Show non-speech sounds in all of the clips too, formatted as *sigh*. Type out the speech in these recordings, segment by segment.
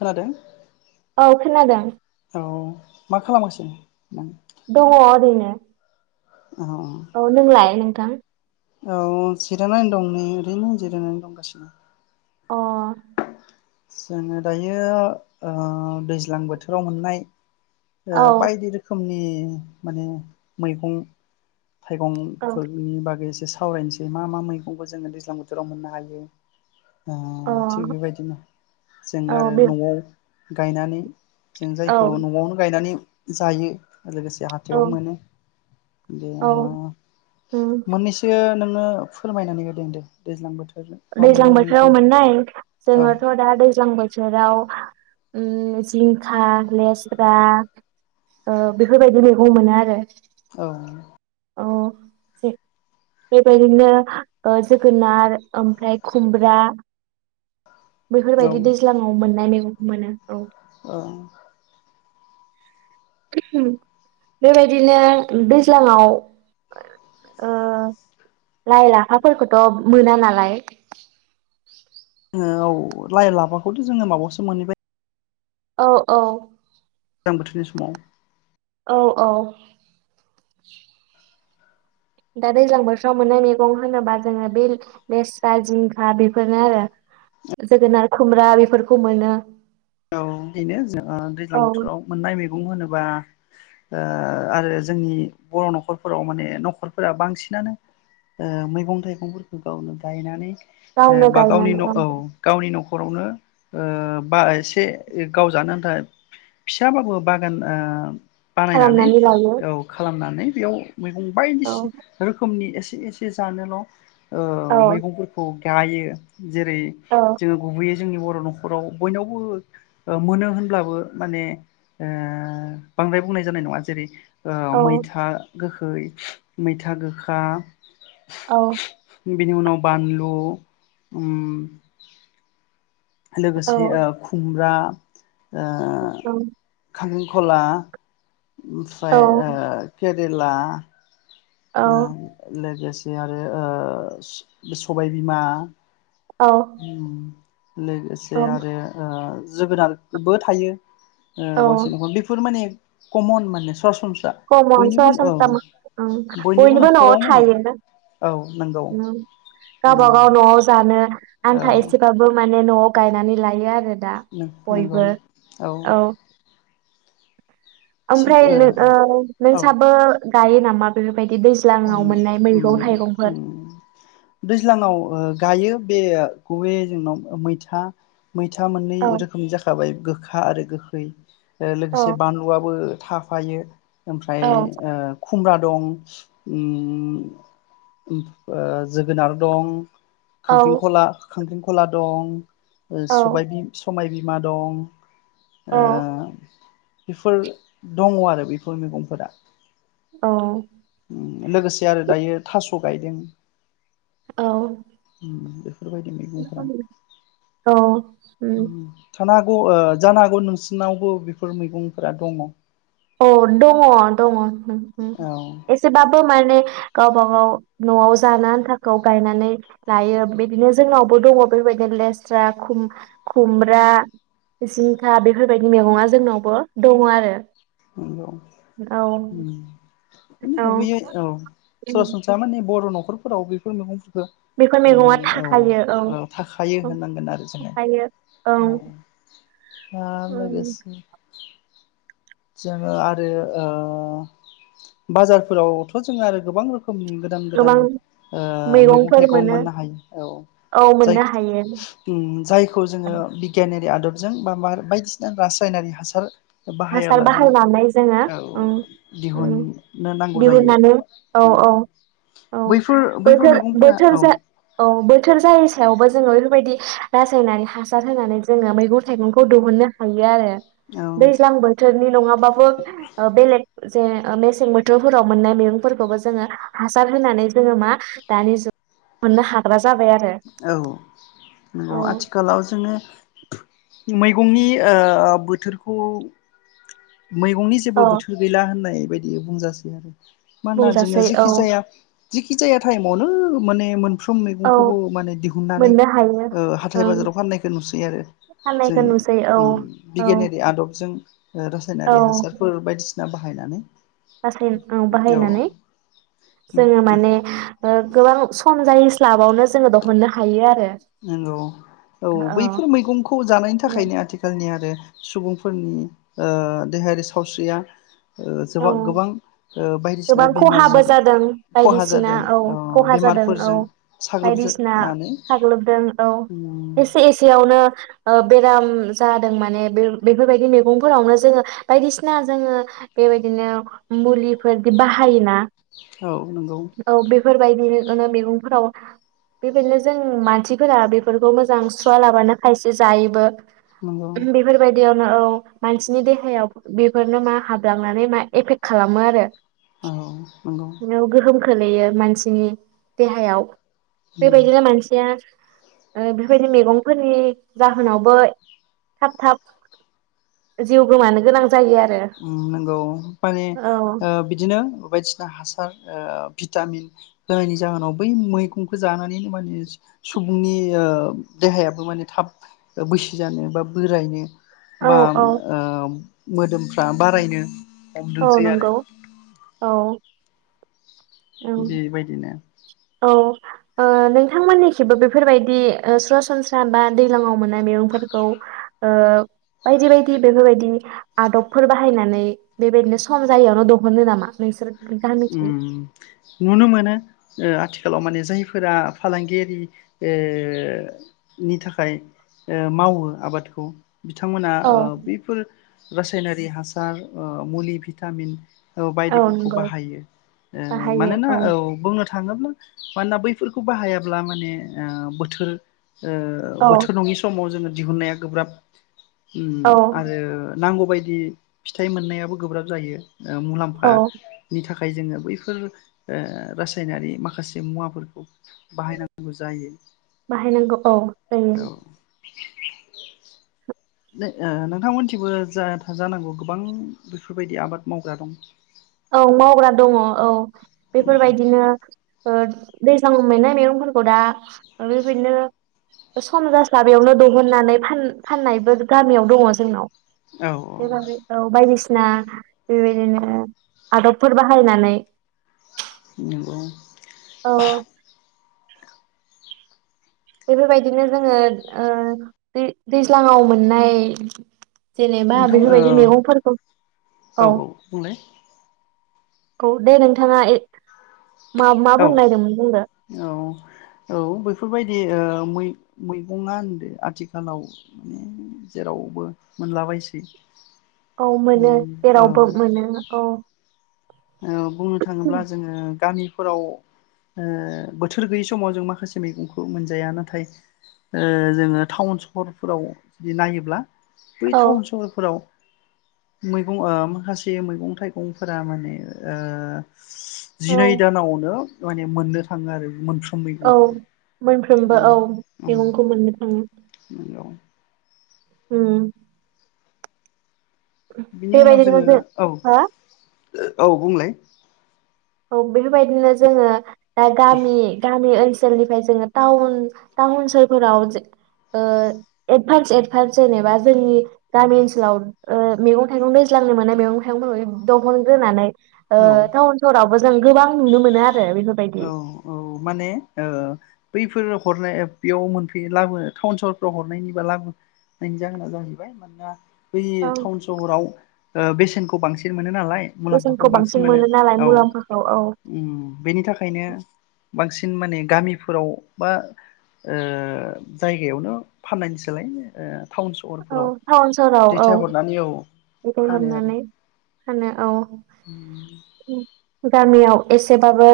खोनादों? औ खोनादों। औ मा खालामगासिनो नों? दङ ओरैनो। आव औ नोंलाय नोंथां? औ जिरायनानै दं, नै ओरैनो जिरायनो दंगासिनो। अ जोङो दायो ओ दैज्लां बोथोराव मोननाय ओ औ बायदि रोखोमनि माने मैगं औ थाइगंफोरनि बागै सावरायनोसै मा मा मैगंखौ जोङो दैज्लां बोथोराव मोननो हायो ओ अ थिग बेबायदिनो जों औ आरो बे न'आव गायनानै जों औ जायखौ न'आवनो गायनानै जायो लोगोसे औ हाथायाव मोनो दे औ उम मोननैसो नों नो फोरमायनानै होदों दे दैज्लां बोथोर दैज्लां बोथोराव मोननाय औ जोङोथ' दा दैज दैज्लां बोथोराव जिंखा लेस्रा बेफोरबायदि मैगं मोनो आरो औ । औ बे-बेबायदिनो ओ जोगोनार ओमफ्राय खुमब्रा औ बेफोरबायदि दैज्लाङाव मोननाय मैगं मोनो औ। औ बेबायदिनो दैज्लाङाव ओ लाइ लाफाफोरखौथ' मोना नालाय जोङो औ लाइ लाबाखौथ' जोङो माबायावसो मोनहैबाय औ औ । गोजां बोथोरनि समाव औ औ । दा दैज्लां बोथोराव मोननाय मैगं होनोबा जोङो बे लेस्रा जिंखा बेफोरनो आरो जोगोनार खुमब्रा बेफोरखौ मोनो औ बेनो जों दैज्लां औ बोथोराव मोननाय मैगं मैगं होनोबा आरो जोंनि बर' न'खरफोराव माने न'खरफोरा बांसिनानो मैगं थाइगंफोरखौ गावनो गायनानै गावनो बा गावनि गायनानै न' औ गावनि न'खर न'खरावनो ओ बा एसे गाव जानो आन्था फिसाबाबो बागान ओ बानायनानै खालामनानै लायो औ खालामनानै बेयाव मैगं औ बायदिसिना रोखोमनि ए एसे एसे जानोल' औ ओ मैगंफोरखौ गायो जेरै औ जोङो गुबैयै जोंनि बर' न'खराव बयनावबो ओ मोनो होनब्लाबो माने ओ बांद्राय बुंनाय जानाय नङा जेरै ओ औ मैथा गोख मैथा गोखा औ । बिनि उनाव बानलु औ लोगोसे ओ खुमब्रा ओ। खला। ओमफ्राय औ ओ के केरेला। आ लोगोसे। आरो *unintelligible* सबायबिमा औ। लोगोसे आरो ओ। जोगोनारबो थायो। औ ओ बांसिन नखर बेफोर माने। कमन माने *unintelligible* कमन बयनिबो औ सरासनस्रा बयनिबो नआव न'खराव माने थायो औ नंगौ उम गावबागाव नआव जानो। औ आन्था एसेबाबो माने। नआव गायनानै लायो आरो। आरो दा नंगौ बयबो औ। ओमफ्राय ओ नोंसाबो गायो नामा। बेबायायदि। अ ओम ओम दैज्लाङाव ओ। गायो बे गुबे जोंनाव मैथा। मैथा मोननै औ रोखोमनि जाखाबाय गोखा आरो गोख *inaudible* ओ औ लोगोसे बानलुआबो। थाफायो। ओमफ्राय औ ओ। खुमब्रा दं। ओम *unintelligible* जोगोनार दं औ खांख्रिंखला खांख्रिंख। खला दं। ओ औ सबाय बि समाय बि। मा दं। ओ। औ बेफोर दङ आरो बेफोर मैगंफोरा। औ। लोगोसे आरो दायो थास' गायदों औ ओम दे बेफोरबायदि मैगंफोरा ओम थानो हा अ ओ जानो हागौ नोंसिनावबो बेफोर मैगंफोरा दङ औ दङ दङ ओम- ओम एसेबाबो माने गावबागाव न'आव जानो आन्थाखौ गायनानै लायो बिदिनो जोंनावबो दङ बेफोरबायदिनो लेस्रा खुम-खुमब्रा जिंखा बेफोरबायदि मैगङा जोंनावबो दङ आरो नंगौ औ ओम माने औ गुबैयो औ सरासनस्रा माने बर नख'रफोराव बेफोर मैगंफोर बो बेफोर माने मैगङा औ थाखायो औ ओ थाखायो औ होननांगोन आरो जोङो थाखायो औ ओ ओ लोगोसे जोङो आरो ओ बाजारफोरावथ' जोङो आरो गोबां रो खोमनि गोबां गोदान-गोदान ओ मैगं मैगंफोर थायगं मोनो मोननो हायो औ औ जाय मोननो हायो ओम जायखौ जोङो बिगियान आदबजों बा बार बायदिसिना रासायनारि हासार बाहायाब्ला जों फानानै जोङो औ ओ ओम दिहुननो नांगौ जायो दिहुननानै औ औ औ बैफोर बैफोर बोथोर मैगंफोरा बोथोर औ जा औ बोथोर जायि सा यावबो जोङो बेफोरबायदि रासायनानै हासार होनानै जोङो मैगं थाइगंखौ दिहुननो हायो आरो औ थोरनि नङाबाबो ओ बेलेग जे मेसें बोथोरफोराव मोननाय मैगंफोरखौबो जोङो हासार होनानै जोङो मा दानि जुग मोननो हाग्रा जाबाय आरो औ औ नंगौ आथिखालाव जोङो मैगंनि ओ बोथोरखौ मैगंनि औ जेबो बोथोर गैला होननाय बादिनो बुंजासै आरो मानोना जोङो बुंजासै औ जेखि जाया जेखि जाया टाइमावनो माने मोन फ्रोम औ मैगंखौबो माने दिहुननानै मोननो हायो ओ हाथाय ओं बाजाराव फाननायखौ नुसै आरो जों फाननायखौ नुसै औ उम औ बिगियानारि आदबजों ओ रासा यनारि हासारफोर बायदिसिना सिना बाहायनानै रासाय औ बाहायनानै जोङो औ माने ओ गोबां सम जायै स्लाबावनो जोङो दहननो हायो आरो नंगौ औ बैफोर मैगंखौ जानायनि थाखायनो आथिखालनि आरो सुबुंफोरनि ओ देहायारि सावस्रिया ओ औ जोबां गोबां ओ बायदिसिना गोबां खहाबो बेमारजों जादों खहा बायदिसिना जादों औ अ खहा जादों औ बेमारफोरजों साग्लोबनानै दों औ एसे एसेयावनो ओ बेराम जादों माने बे-बेफोरबायदि मैगंफोरावनो जोङो बायदिसिना जोङो बेबायदिनो मुलिफोरदि बाहायोना औ नंगौ औ बेफोरबायदिनो *unintelligible* मैगंफोराव बेबायदिनो जों मानसिफोरा बेफोरखौ मोजां सुवालाबानो खायसे जायोबो नोंगौ बियावनो औ मानसिनि देहायाव बेफोरनो मा हाब लांनानै मा एफेक्ट खालामो आरो औ नोंगौ गोहोम खोलैयो मानसिनि देहायाव बे उम बायदिनो मानसिया ओ बेफोर बायदि मैगंफोरनि जाहोनावबो थाब थाब जिउ गोमानो गोनां जायो आरो गौ माने औ ओ बिदिनो बायदिसिना हासा ओ भिटामिन होनायनि जाहोनाव बै मैगंखौ जानानैनो माने सुबुंनि ओ देहायाबो माने थाब बैसो जानो बा बोरायनो औ बाम औ ओम मोदोमफ्रु बारायनो औ हमदोंसै आरो नंगौ औ औ बेबायदिनो औ ओ नोंथांमोननि खिबो बेफोरबायदि ओ सरासनस्रा बा दैलाङाव मोननाय मैगंफोरखौ ओ बायदि बायदि बेफोरबायदिनि आदबफोर बाहायनानै बेबायदिनो सम जायैयावनो दहनो नामा नोंसोर गामिथिं ओम नुनो मोनो ओ आथिखालाव माने जायफोरा फालांगियारिनि ओ थाखाय मावो आबादखौ बिथांमोना औ ओ बिफोर रासायनारि हासार ओ मुलि भिटामिन औ बायदिबोफोरखौ बाहायो औ मानोना औ बुंनो थां- थाङोब्ला मानोना बैफोरखौ बाहायाब्ला माने ओ बोथोर ओ औ बोथोर नङि समाव जोङो दिहुननाया गोब्राब उम औ आरो नांगौबायदि फिथाइ मोननायाबो गोब्राब जायो ओ मुलाम्फा औ थाखाय जोङो बैफोर ओ रासायनारि माखासे मुवाफोरखौ बाहायनांगौ जायो बाहायनांगौ औ औ जायो *unintelligible* नो ओ नोंथांमोनथिबो जा-जानांगौ गोबां बेफोरबायदि आबाद मावग्रा दं औ मावग्रा दङ औ बेफोरबायदिनो दैज्लांआव मोननाय मेगंफोरखौ दा ओ बेबायदिनो सम जास्लाबैयावनो दहननानै फान-फाननायबो गामियाव दङ जोंनाव। औ बेबागै औ बाय ना बेबायदिनो आदबफोर बाहायनानै। नोंगौ औ बेफोरबायदिनो जोङो ओ दै-दैज्लाङाव मोननाय जेनेबा नोंथां ओ बेफोरबायदि मैगंफोरखौ औ औ दे नोंथाङा मा मा औ बुंनो नागिरदोंमोन बुंदो औ औ बेफोरबायदि ओ मै-मैगंआ होनदो आथिखालाव जेरावबो मोनलाबायसै औ मोनो उम जेरावबो मोनो औ औ बुंनो थाङोब्ला जोङो गामि फोराव ओ बोथोर गैयै समाव जों माखासे मैगंखौ मोनजाया नाथाय ओ जोङो टाउन सहरफोराव जुदि नायोब्ला बै औ टाउन सहरफोराव मैगं ओ माखासे मैगं थाइगंफोरा माने ओ जिनै औ दानावनो माने मोननो थाङो आरो मोन औ मोनफ्रोमबो औ मैगंखौ मोननो थाङो। बियाव उम बिनि उनाव बेबायदिनो जोङो जों औ हो औ बुंलाय औ बेफोरबायदिनो जोङो दा गामि गामि ओन सोलनिफ्राय जोङो टाउन टाउन सोहोर फोराव जो ओ एडभान्स एदभान्स जेनेबा जोंनि गामि ओन्सोलाव ओ मैगं थाइगं दैज्लांनो मोनानय मैगं थाइगंफोरखौ दहनग्रोनानै ओ औ टाउन आवबो जों गोबां नुनो मोनो आ औ औ माने। बैफोर हरनाय बेयाव मोनफैयो लाबोनो टाउन सहरफ्राव हरनायनिबा लाबोनायनि जाहोना जाहैबाय मानोना। बै टाउन सहराव। बेसेनखौ बांसिन मोनो। नालाय मुलाम्फाखौ बेसेनखौ बांसिन मोनो नालाय औ मुलाम्फाखौ औ बेनि थाखाय। ओंखायनो। बांसिन माने गामिफोराव बा जायगायावनो फाननायनिसोलाय। टाउन सहरफोराव दैथायहरनानै औ। बेखौ हरना नै। फानो औ। उम। गामियाव एसेबाबो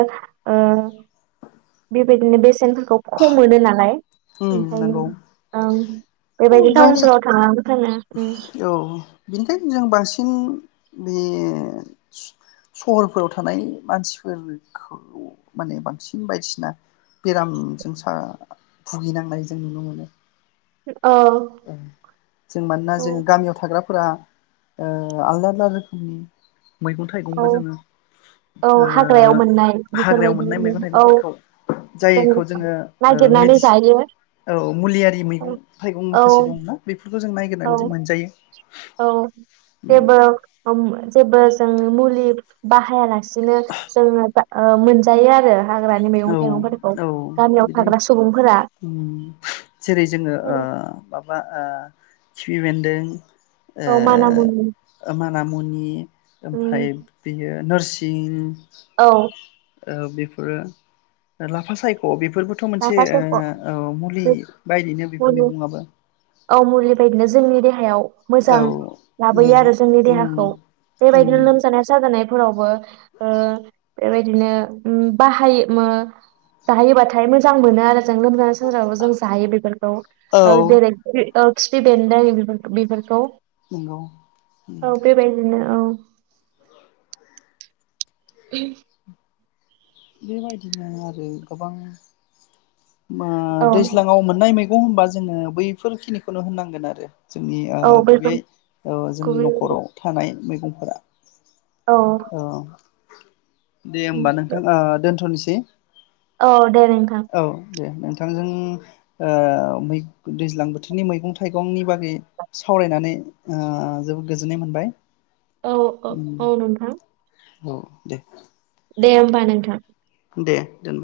बेबायदिनो बेसेन। खौ खम मोनो नालाय। उम ओंखायनों नंगौ ओं बेबायदि टाउन जायनि सहराव थांनानै। फानो उम औ बेनिखायनो जों बांसिन। बे सहरफोराव थानाय मानसिफोरखौ माने बांसिन बायदिसिना बेरामजों सा भुगिनांनाय जों नुनो मोनो। औ जों मानोना औ जों गामियाव थाग्रा। फोरा आलदा आलदा रोखोमनि। मैगं औ थाइगंबो जोङो औ हाग्रायाव मोननाय हाग्रायाव बेफोरबायदि मोननाय मैगं औ थाइगंफोरखौ जों जायखौ जोङो नागिरनानै मिदिसि जायो औ मुलियारि मैगं औ थाइगं औ माखासे। दंना बे। बेफोरखौ जों नायगिरनानै मोनजायो। औ जेबो। जेबो जों मुलि बाहायालासे। बिदिनो जों *inaudible* ओ मोनजायो आरो। हाग्रानि मैगं औ थाइगंफोरखौ औ गामियाव बिदि थाग्रा सुबुंफोरा उम जेरै जोङो माबा। ओ खिफि बेन्दों। औ माना मुनि ओ मानामुनि उम ओमफाय बेयो। नोरसिं। औ। ओ बेफोरो। लाफा सायख बेफोर बोथ मोनसे लाफा सायख' ओ औ मुलि बायदिनो बेफोर मुलि मैगङाबो औ मुलि बायदिनो जोंनि देहायाव औ मोजां लाबोयो मोजां आरो जोंनि उम देहाखौ उम बेबायदिनो लोमजानाय साजानाय फोरावबो ओ बेबायदिनो बाहायो मो जाहोयोबाथाय मो मोजां मोनो आरो जों लोमजा साजोराव जों जायो बेफोरखौ औ जेरै कपि औ खिफि बेन्दों बिफोर-बिफोरखौ नंगौ उम औ *unintelligible* बेबायदिनो आरो गोबां ओ औ दैज्लाङाव मोननाय मेग अ होनबा जोङो बैफोरखिनिखौनो होननांगोन आरो जोंनि ओ औ गुबैयै ओ जोंनि बेफोरखौबो नखराव थानाय मेगंफोरा औ दे होमबा नोंथां ओ दोनथनिसै। *inaudible* औ दे नोंथां दे नोंथांजों ओ दैज्लां बोथोरनि मैगं थाइगंनि बागै सावरायनानै ओ जोबोद गोजोननाय मोनबाय। औ उम औ नोंथां औ दे दे होमबा नोंथां। दे दोन।